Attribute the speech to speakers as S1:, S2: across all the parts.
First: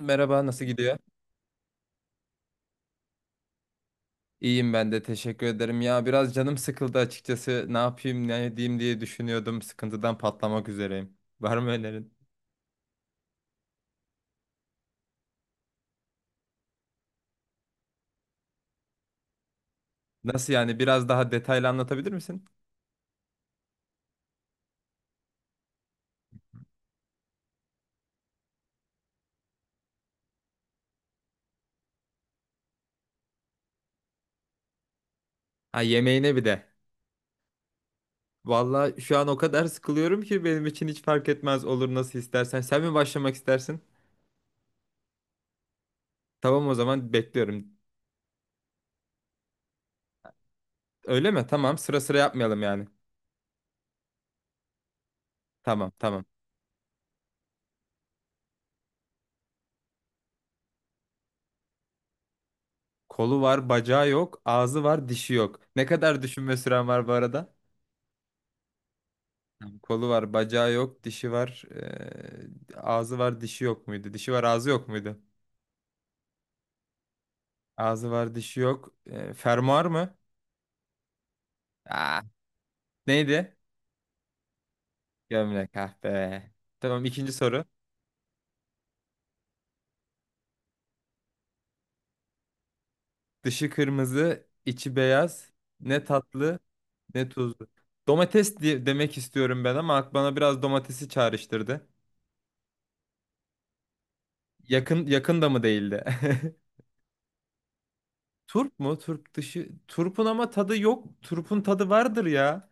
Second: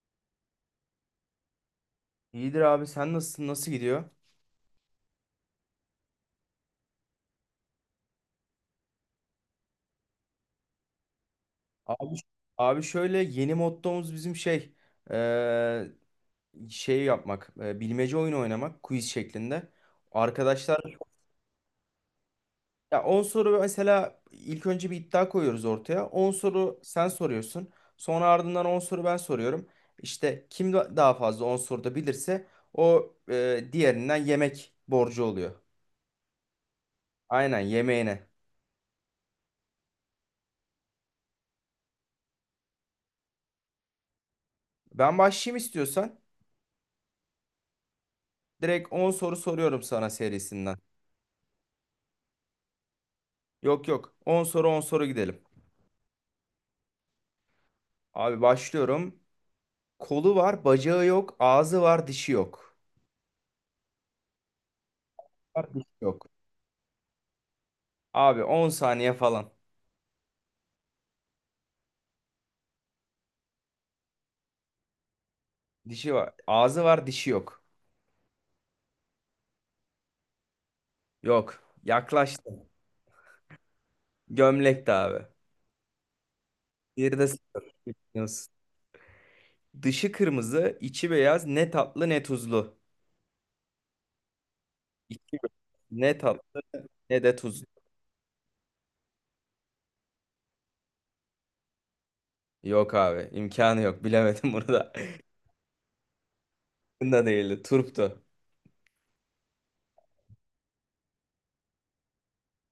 S1: Merhaba, nasıl gidiyor?
S2: İyidir abi, sen nasılsın? Nasıl gidiyor?
S1: İyiyim ben de, teşekkür ederim. Ya biraz canım sıkıldı açıkçası. Ne yapayım, ne edeyim diye düşünüyordum. Sıkıntıdan patlamak üzereyim. Var mı önerin?
S2: Abi, abi şöyle yeni mottomuz bizim şey eee, şey yapmak, bilmece oyunu oynamak, quiz şeklinde.
S1: Nasıl yani?
S2: Arkadaşlar
S1: Biraz daha detaylı anlatabilir misin?
S2: ya 10 soru mesela, ilk önce bir iddia koyuyoruz ortaya. On soru sen soruyorsun. Sonra ardından 10 soru ben soruyorum. İşte kim daha fazla 10 soruda bilirse, o diğerinden yemek borcu oluyor.
S1: Ha, yemeğine bir de.
S2: Aynen, yemeğine.
S1: Vallahi şu an o kadar sıkılıyorum ki benim için hiç fark etmez, olur nasıl istersen. Sen mi başlamak istersin?
S2: Ben başlayayım istiyorsan.
S1: Tamam, o zaman bekliyorum.
S2: Direkt 10 soru soruyorum sana serisinden.
S1: Öyle mi? Tamam, sıra sıra yapmayalım yani.
S2: Yok yok. On soru 10 soru gidelim.
S1: Tamam, tamam.
S2: Abi başlıyorum. Kolu var, bacağı yok, ağzı var, dişi yok.
S1: Kolu var, bacağı yok, ağzı var, dişi yok.
S2: Var,
S1: Ne
S2: dişi
S1: kadar
S2: yok.
S1: düşünme süren var bu arada?
S2: Abi 10 saniye falan.
S1: Tamam, kolu var, bacağı yok, dişi var, ağzı var, dişi yok muydu? Dişi var, ağzı yok muydu?
S2: Dişi var. Ağzı var, dişi yok.
S1: Ağzı var, dişi yok. Fermuar mı?
S2: Yok.
S1: Aa,
S2: Yaklaştın.
S1: neydi?
S2: Gömlekti abi.
S1: Gömlek ah be. Tamam,
S2: Bir de
S1: ikinci
S2: sıfır.
S1: soru.
S2: Biliyorsun. Dışı kırmızı, içi beyaz, ne tatlı ne tuzlu.
S1: Dışı kırmızı, içi
S2: İçi
S1: beyaz. Ne
S2: ne
S1: tatlı,
S2: tatlı ne
S1: ne
S2: de tuzlu.
S1: tuzlu. Domates diye demek istiyorum ben ama bana biraz domatesi çağrıştırdı.
S2: Yok abi, imkanı yok. Bilemedim bunu da.
S1: Yakın yakın da mı değildi?
S2: Bunu da değildi. Turptu.
S1: Turp mu? Turp dışı. Turpun ama tadı yok. Turpun tadı vardır ya.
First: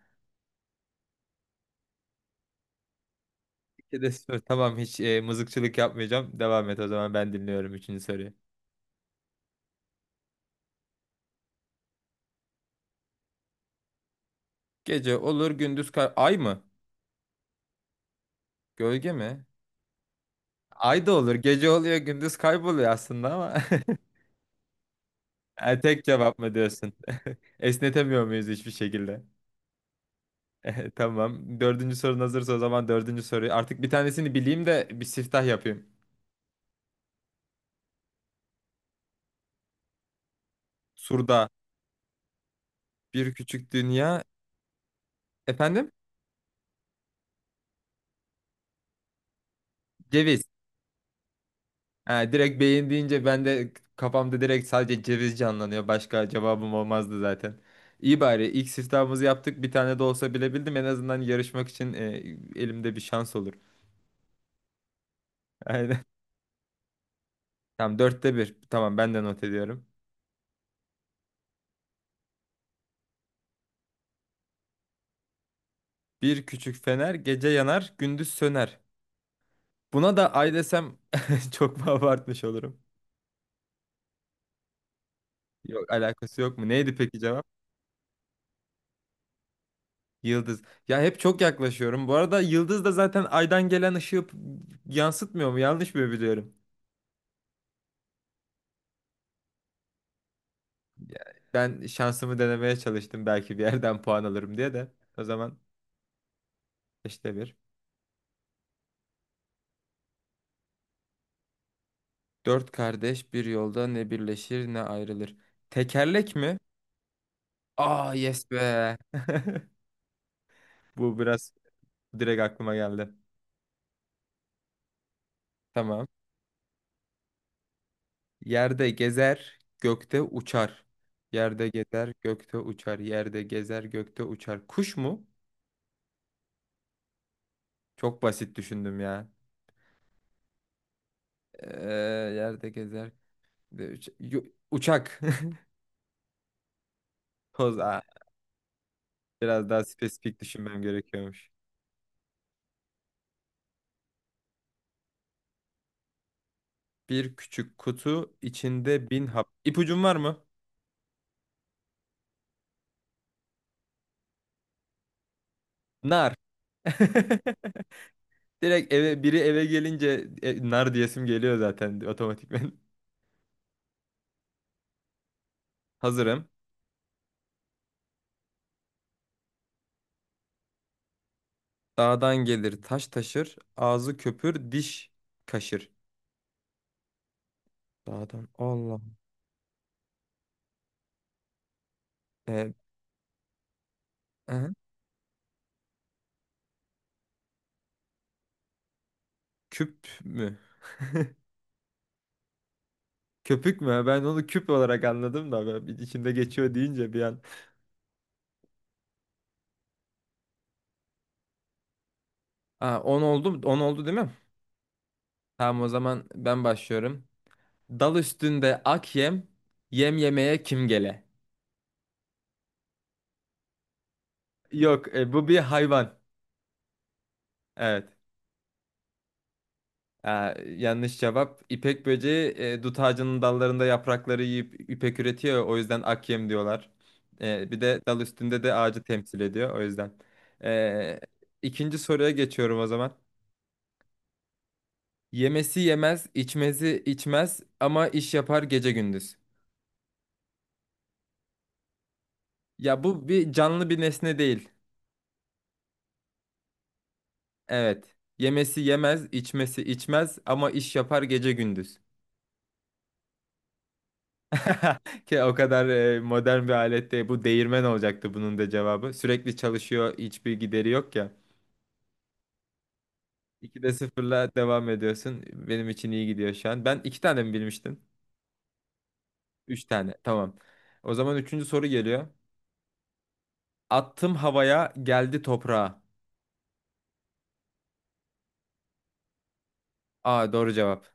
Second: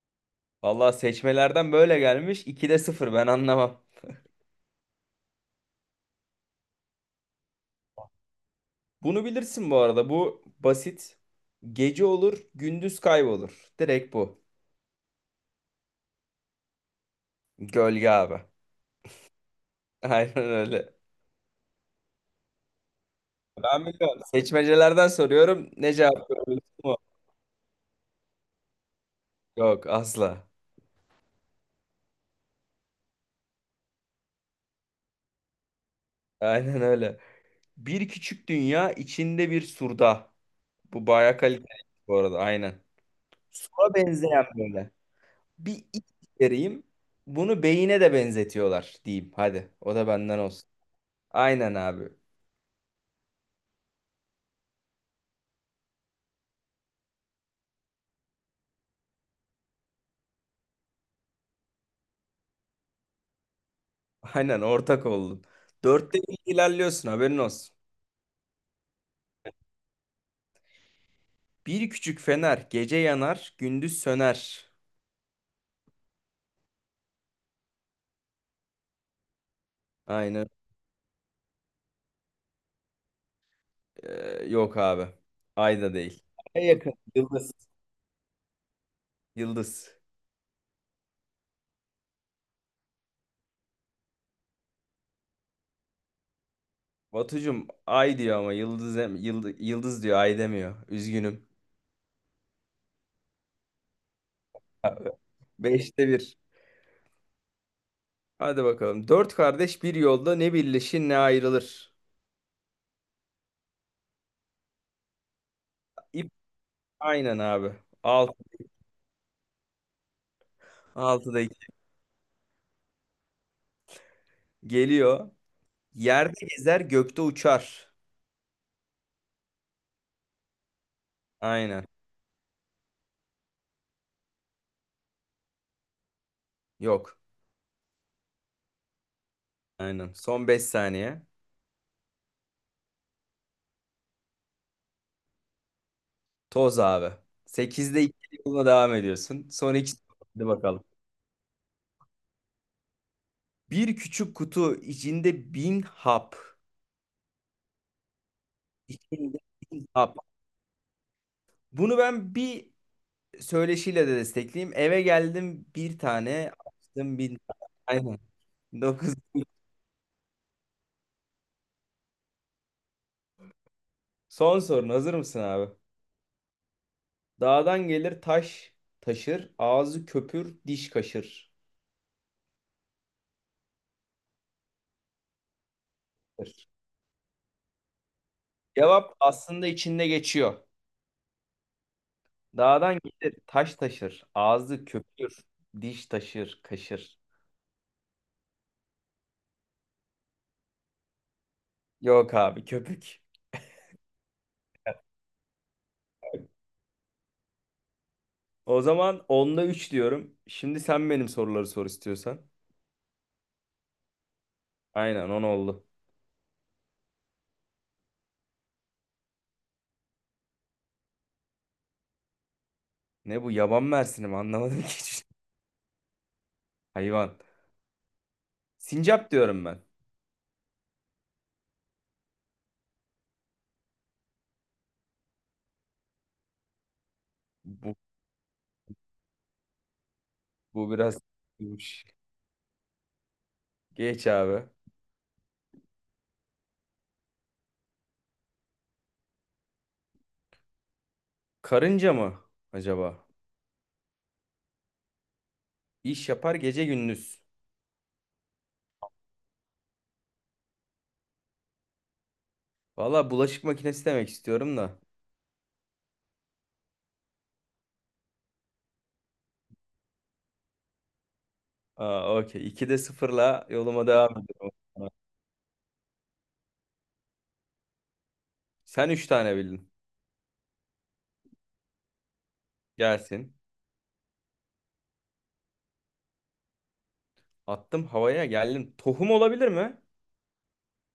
S2: Vallahi seçmelerden böyle gelmiş. 2'de sıfır. Ben anlamam.
S1: De sor. Tamam, hiç mızıkçılık yapmayacağım. Devam et, o zaman ben dinliyorum üçüncü soruyu.
S2: Bunu bilirsin bu arada. Bu basit. Gece olur, gündüz kaybolur. Direkt bu.
S1: Gece olur, gündüz ay mı?
S2: Gölge abi.
S1: Gölge mi?
S2: Aynen öyle.
S1: Ay da olur. Gece oluyor, gündüz kayboluyor aslında ama.
S2: Ben biliyorum. Seçmecelerden soruyorum.
S1: E,
S2: Ne
S1: tek
S2: cevap
S1: cevap mı
S2: veriyorsun?
S1: diyorsun?
S2: O.
S1: Esnetemiyor muyuz hiçbir şekilde?
S2: Yok asla.
S1: Tamam. Dördüncü sorun hazırsa, o zaman dördüncü soruyu. Artık bir tanesini bileyim de bir siftah yapayım.
S2: Aynen öyle. Bir küçük dünya içinde bir surda. Bu bayağı
S1: Surda
S2: kaliteli bu arada. Aynen.
S1: bir küçük
S2: Sura
S1: dünya.
S2: benzeyen böyle. Bir
S1: Efendim?
S2: iç vereyim. Bunu beyine de benzetiyorlar diyeyim. Hadi. O da benden
S1: Ceviz.
S2: olsun. Aynen abi.
S1: Ha, direkt beyin deyince ben de kafamda direkt sadece ceviz canlanıyor. Başka cevabım olmazdı zaten. İyi, bari ilk siftahımızı yaptık. Bir tane de olsa bilebildim. En azından yarışmak için elimde bir şans olur.
S2: Aynen ortak oldun.
S1: Aynen.
S2: Dörtte bir ilerliyorsun, haberin olsun.
S1: Tamam, dörtte bir. Tamam, ben de not ediyorum.
S2: Bir küçük fener gece yanar, gündüz söner.
S1: Bir küçük fener, gece yanar, gündüz söner. Buna da
S2: Aynen.
S1: ay desem çok mu abartmış olurum?
S2: Yok abi. Ay
S1: Yok,
S2: da değil.
S1: alakası yok
S2: Ay
S1: mu?
S2: yakın.
S1: Neydi peki cevap?
S2: Yıldız. Yıldız.
S1: Yıldız. Ya hep çok yaklaşıyorum. Bu arada yıldız da zaten aydan gelen ışığı yansıtmıyor mu? Yanlış mı biliyorum?
S2: Batucum ay diyor ama yıldız, yıldız diyor, ay demiyor.
S1: Ya,
S2: Üzgünüm.
S1: ben şansımı denemeye çalıştım belki bir yerden puan alırım diye de.
S2: Abi,
S1: O zaman
S2: beşte bir.
S1: işte bir.
S2: Hadi bakalım. Dört kardeş bir yolda, ne birleşir ne ayrılır.
S1: Dört kardeş bir yolda, ne birleşir ne ayrılır.
S2: İp,
S1: Tekerlek mi?
S2: aynen abi.
S1: Aa,
S2: Alt,
S1: yes be. Bu
S2: Altıda
S1: biraz
S2: iki.
S1: direkt aklıma geldi.
S2: Geliyor.
S1: Tamam.
S2: Yerde gezer, gökte uçar.
S1: Yerde gezer, gökte uçar. Yerde
S2: Aynen.
S1: gezer, gökte uçar. Yerde gezer, gökte uçar. Kuş mu?
S2: Yok.
S1: Çok basit düşündüm ya.
S2: Aynen. Son 5 saniye.
S1: Ee, Yerde gezer. de uç- Yo- Uçak.
S2: Toz abi.
S1: Toz.
S2: Sekizde 2, yoluna devam ediyorsun.
S1: Biraz
S2: Son
S1: daha
S2: 2.
S1: spesifik
S2: Hadi
S1: düşünmem
S2: bakalım.
S1: gerekiyormuş.
S2: Bir küçük kutu içinde 1000 hap.
S1: Bir küçük kutu içinde bin
S2: İçinde
S1: hap.
S2: bin
S1: İpucun var
S2: hap.
S1: mı?
S2: Bunu ben bir söyleşiyle de destekleyeyim. Eve geldim, bir
S1: Nar.
S2: tane açtım, 1000 tane. Aynen.
S1: Direkt
S2: Dokuz.
S1: biri eve gelince nar diyesim geliyor zaten otomatikmen.
S2: Son sorun hazır mısın abi?
S1: Hazırım.
S2: Dağdan gelir taş taşır. Ağzı köpür diş kaşır.
S1: Dağdan gelir taş taşır, ağzı köpür diş kaşır. Dağdan Allah.
S2: Cevap aslında içinde geçiyor.
S1: Ee,
S2: Dağdan gelir taş taşır.
S1: aha.
S2: Ağzı köpür. Diş taşır kaşır.
S1: Küp mü?
S2: Yok abi, köpük.
S1: Köpük mü? Ben onu küp olarak anladım da ben bir içinde geçiyor deyince bir an.
S2: O zaman onda 3 diyorum. Şimdi sen benim soruları sor istiyorsan.
S1: Aa, 10 oldu, 10 oldu değil mi?
S2: Aynen, 10
S1: Tamam,
S2: oldu.
S1: o zaman ben başlıyorum. Dal üstünde ak yem, yem yemeye kim gele?
S2: Ne bu, yaban mersini mi? Anlamadım ki.
S1: Yok,
S2: Hiç.
S1: bu bir hayvan.
S2: Hayvan.
S1: Evet.
S2: Sincap diyorum ben.
S1: Ee, yanlış cevap. İpek böceği dut ağacının dallarında yaprakları yiyip ipek üretiyor ya, o yüzden ak yem diyorlar. Bir
S2: Bu,
S1: de dal üstünde de ağacı temsil ediyor. O yüzden.
S2: bu
S1: Ee,
S2: biraz...
S1: ikinci soruya geçiyorum o zaman.
S2: Geç abi.
S1: Yemesi yemez, içmesi içmez ama iş yapar gece gündüz.
S2: Karınca mı
S1: Ya,
S2: acaba?
S1: bu bir canlı bir nesne değil.
S2: İş yapar gece gündüz.
S1: Evet. Yemesi yemez, içmesi içmez ama iş yapar gece gündüz.
S2: Valla bulaşık makinesi demek istiyorum da.
S1: Ki o kadar modern bir alette bu değirmen olacaktı bunun da cevabı. Sürekli çalışıyor, hiçbir gideri yok ya.
S2: Aa, okey. 2'de sıfırla
S1: 2'de
S2: yoluma devam
S1: sıfırla
S2: ediyorum.
S1: devam ediyorsun. Benim için iyi gidiyor şu an. Ben iki tane mi bilmiştim?
S2: Sen 3 tane
S1: Üç
S2: bildin.
S1: tane. Tamam. O zaman üçüncü soru geliyor.
S2: Gelsin.
S1: Attım havaya, geldi toprağa.
S2: Attım havaya, geldim. Tohum olabilir mi?
S1: Aa, doğru cevap.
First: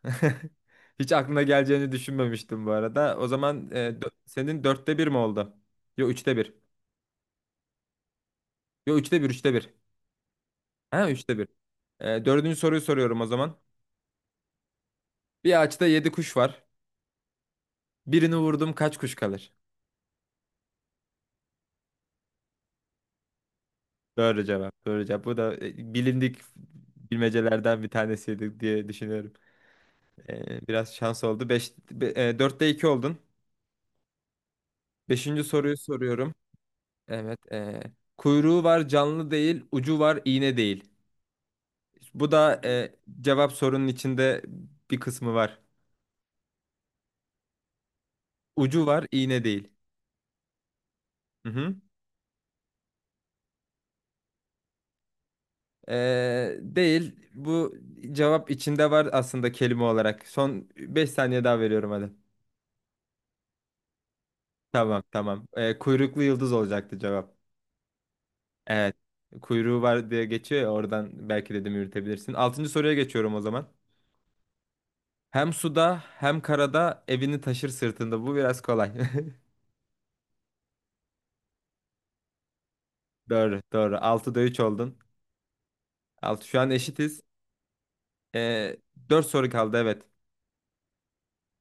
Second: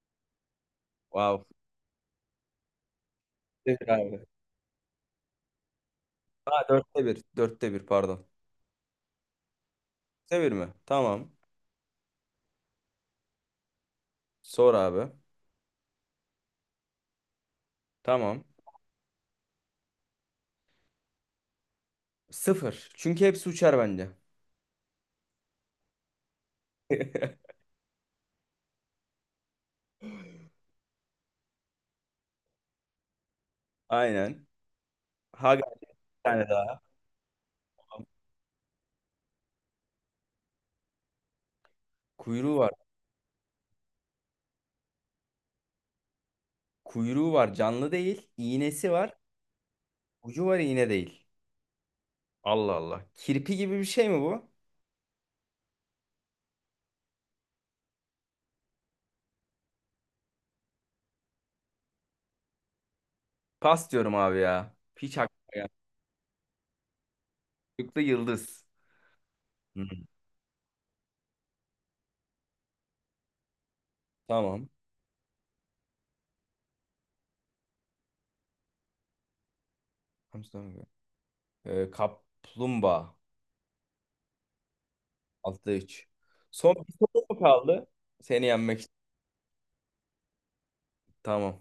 S1: Hiç aklına
S2: Wow.
S1: geleceğini düşünmemiştim bu arada. O zaman
S2: Devir abi.
S1: senin dörtte bir mi oldu? Yok, üçte bir.
S2: Ha, dörtte bir. Dörtte bir pardon.
S1: Yo, üçte bir, üçte bir.
S2: Dörtte mi?
S1: Ha,
S2: Tamam.
S1: üçte bir. Dördüncü soruyu soruyorum o zaman.
S2: Sor abi.
S1: Bir ağaçta 7 kuş var. Birini
S2: Tamam.
S1: vurdum, kaç kuş kalır?
S2: Sıfır. Çünkü hepsi uçar bence.
S1: Doğru cevap. Doğru cevap. Bu da bilindik bilmecelerden bir tanesiydi diye düşünüyorum. Biraz şans oldu. 5 dörtte 2 oldun.
S2: Aynen.
S1: Beşinci
S2: Haga
S1: soruyu
S2: bir
S1: soruyorum.
S2: tane daha.
S1: Evet. Kuyruğu var, canlı değil, ucu var, iğne değil. Bu
S2: Kuyruğu
S1: da
S2: var.
S1: cevap sorunun içinde bir kısmı var.
S2: Kuyruğu var. Canlı değil.
S1: Ucu
S2: İğnesi
S1: var,
S2: var.
S1: iğne değil.
S2: Ucu var, iğne değil.
S1: Hı.
S2: Allah Allah. Kirpi gibi bir şey mi bu?
S1: Değil. Bu cevap içinde var aslında, kelime olarak. Son 5 saniye daha veriyorum hadi.
S2: Pas diyorum abi ya.
S1: Tamam,
S2: Hiç aklıma
S1: tamam. Ee,
S2: gelmedi.
S1: kuyruklu yıldız olacaktı cevap.
S2: Çocukta yıldız.
S1: Evet. Kuyruğu
S2: Hı.
S1: var diye geçiyor ya, oradan belki dedim yürütebilirsin. Altıncı soruya geçiyorum o zaman.
S2: Tamam.
S1: Hem suda hem karada evini taşır sırtında. Bu biraz kolay.
S2: Hamsi dönüyor. Kaplumbağa.
S1: Doğru, doğru. 6'da 3 oldun.
S2: 6'da 3.
S1: 6, şu an
S2: Son bir
S1: eşitiz.
S2: soru mu kaldı? Seni
S1: Ee,
S2: yenmek için.
S1: 4 soru kaldı evet.
S2: Tamam.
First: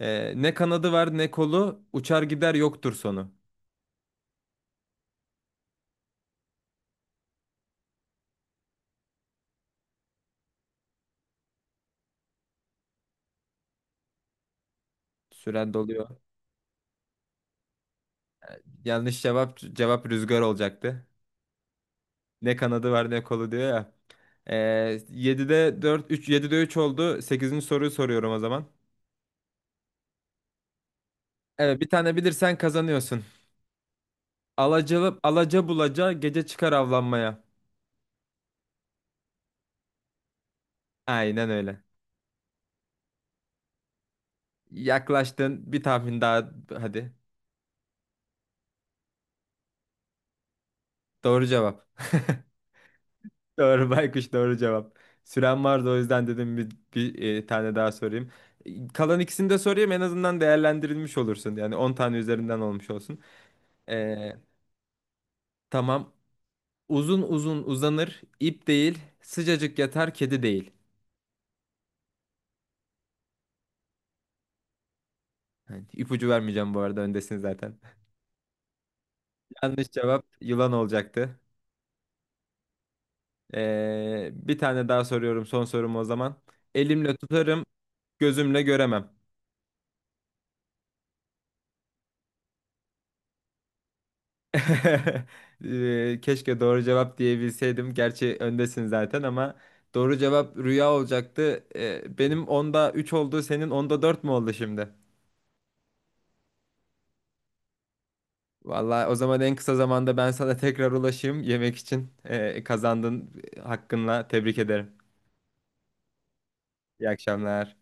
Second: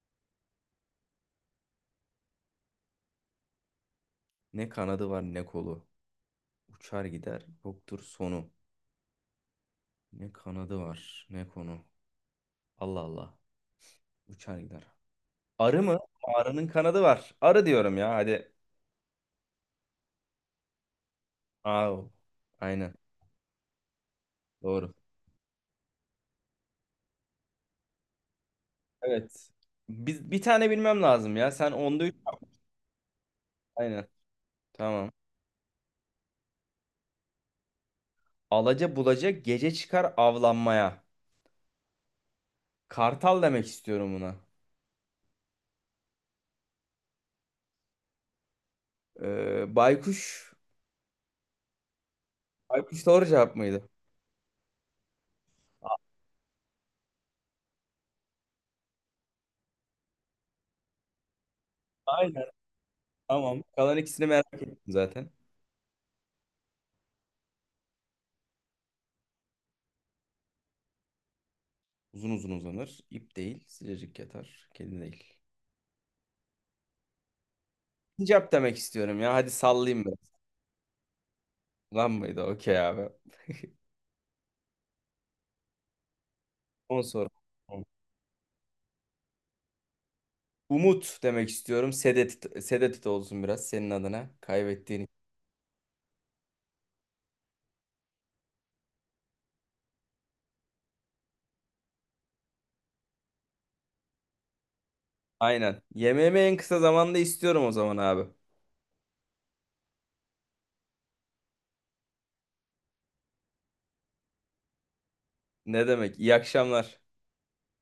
S1: Ne kanadı var ne kolu, uçar gider, yoktur sonu.
S2: Ne kanadı var ne kolu. Uçar gider yoktur sonu. Ne kanadı var ne konu. Allah Allah. Uçar gider.
S1: Süren
S2: Arı mı?
S1: doluyor.
S2: Arının kanadı var. Arı diyorum ya hadi.
S1: Yanlış cevap, rüzgar olacaktı.
S2: Aa,
S1: Ne kanadı
S2: aynen
S1: var ne kolu diyor ya. Ee,
S2: doğru.
S1: 7'de 4 3 7'de 3 oldu. Sekizinci soruyu soruyorum o zaman.
S2: Evet. Biz bir tane bilmem lazım ya. Sen
S1: Evet, bir
S2: onda üç.
S1: tane bilirsen kazanıyorsun.
S2: Aynen. Tamam.
S1: Alacalı alaca bulaca gece çıkar avlanmaya.
S2: Alaca bulacak gece çıkar avlanmaya.
S1: Aynen öyle.
S2: Kartal demek istiyorum buna.
S1: Yaklaştın, bir tahmin daha hadi.
S2: Baykuş.
S1: Doğru cevap.
S2: Baykuş doğru cevap mıydı?
S1: Doğru, baykuş doğru cevap. Süren vardı, o yüzden dedim bir tane daha sorayım. E, kalan ikisini de sorayım, en azından değerlendirilmiş olursun. Yani 10 tane
S2: Aynen.
S1: üzerinden olmuş olsun.
S2: Tamam. Kalan ikisini
S1: Ee,
S2: merak ettim zaten.
S1: Tamam. Uzun uzun uzanır, ip değil, sıcacık yatar, kedi değil.
S2: Uzun uzun uzanır. İp değil. Sıcacık yatar. Kedi değil.
S1: Hani ipucu vermeyeceğim bu arada, öndesiniz zaten.
S2: Sincap demek istiyorum ya. Hadi
S1: Yanlış
S2: sallayayım
S1: cevap,
S2: biraz.
S1: yılan olacaktı.
S2: Lan mıydı? Okey abi.
S1: Bir tane daha soruyorum, son sorum o zaman.
S2: 10
S1: Elimle
S2: soru.
S1: tutarım, gözümle göremem.
S2: Umut demek istiyorum. Sedet, Sedet olsun biraz senin adına. Kaybettiğin.
S1: Keşke doğru cevap diyebilseydim. Gerçi öndesin zaten ama doğru cevap rüya olacaktı. Benim onda 3 oldu, senin onda 4 mü oldu şimdi?
S2: Aynen. Yemeğimi en kısa zamanda istiyorum o zaman abi.
S1: Vallahi o zaman en kısa zamanda ben sana tekrar ulaşayım yemek için. Kazandın hakkınla, tebrik ederim.
S2: Ne demek? İyi akşamlar.
S1: İyi akşamlar.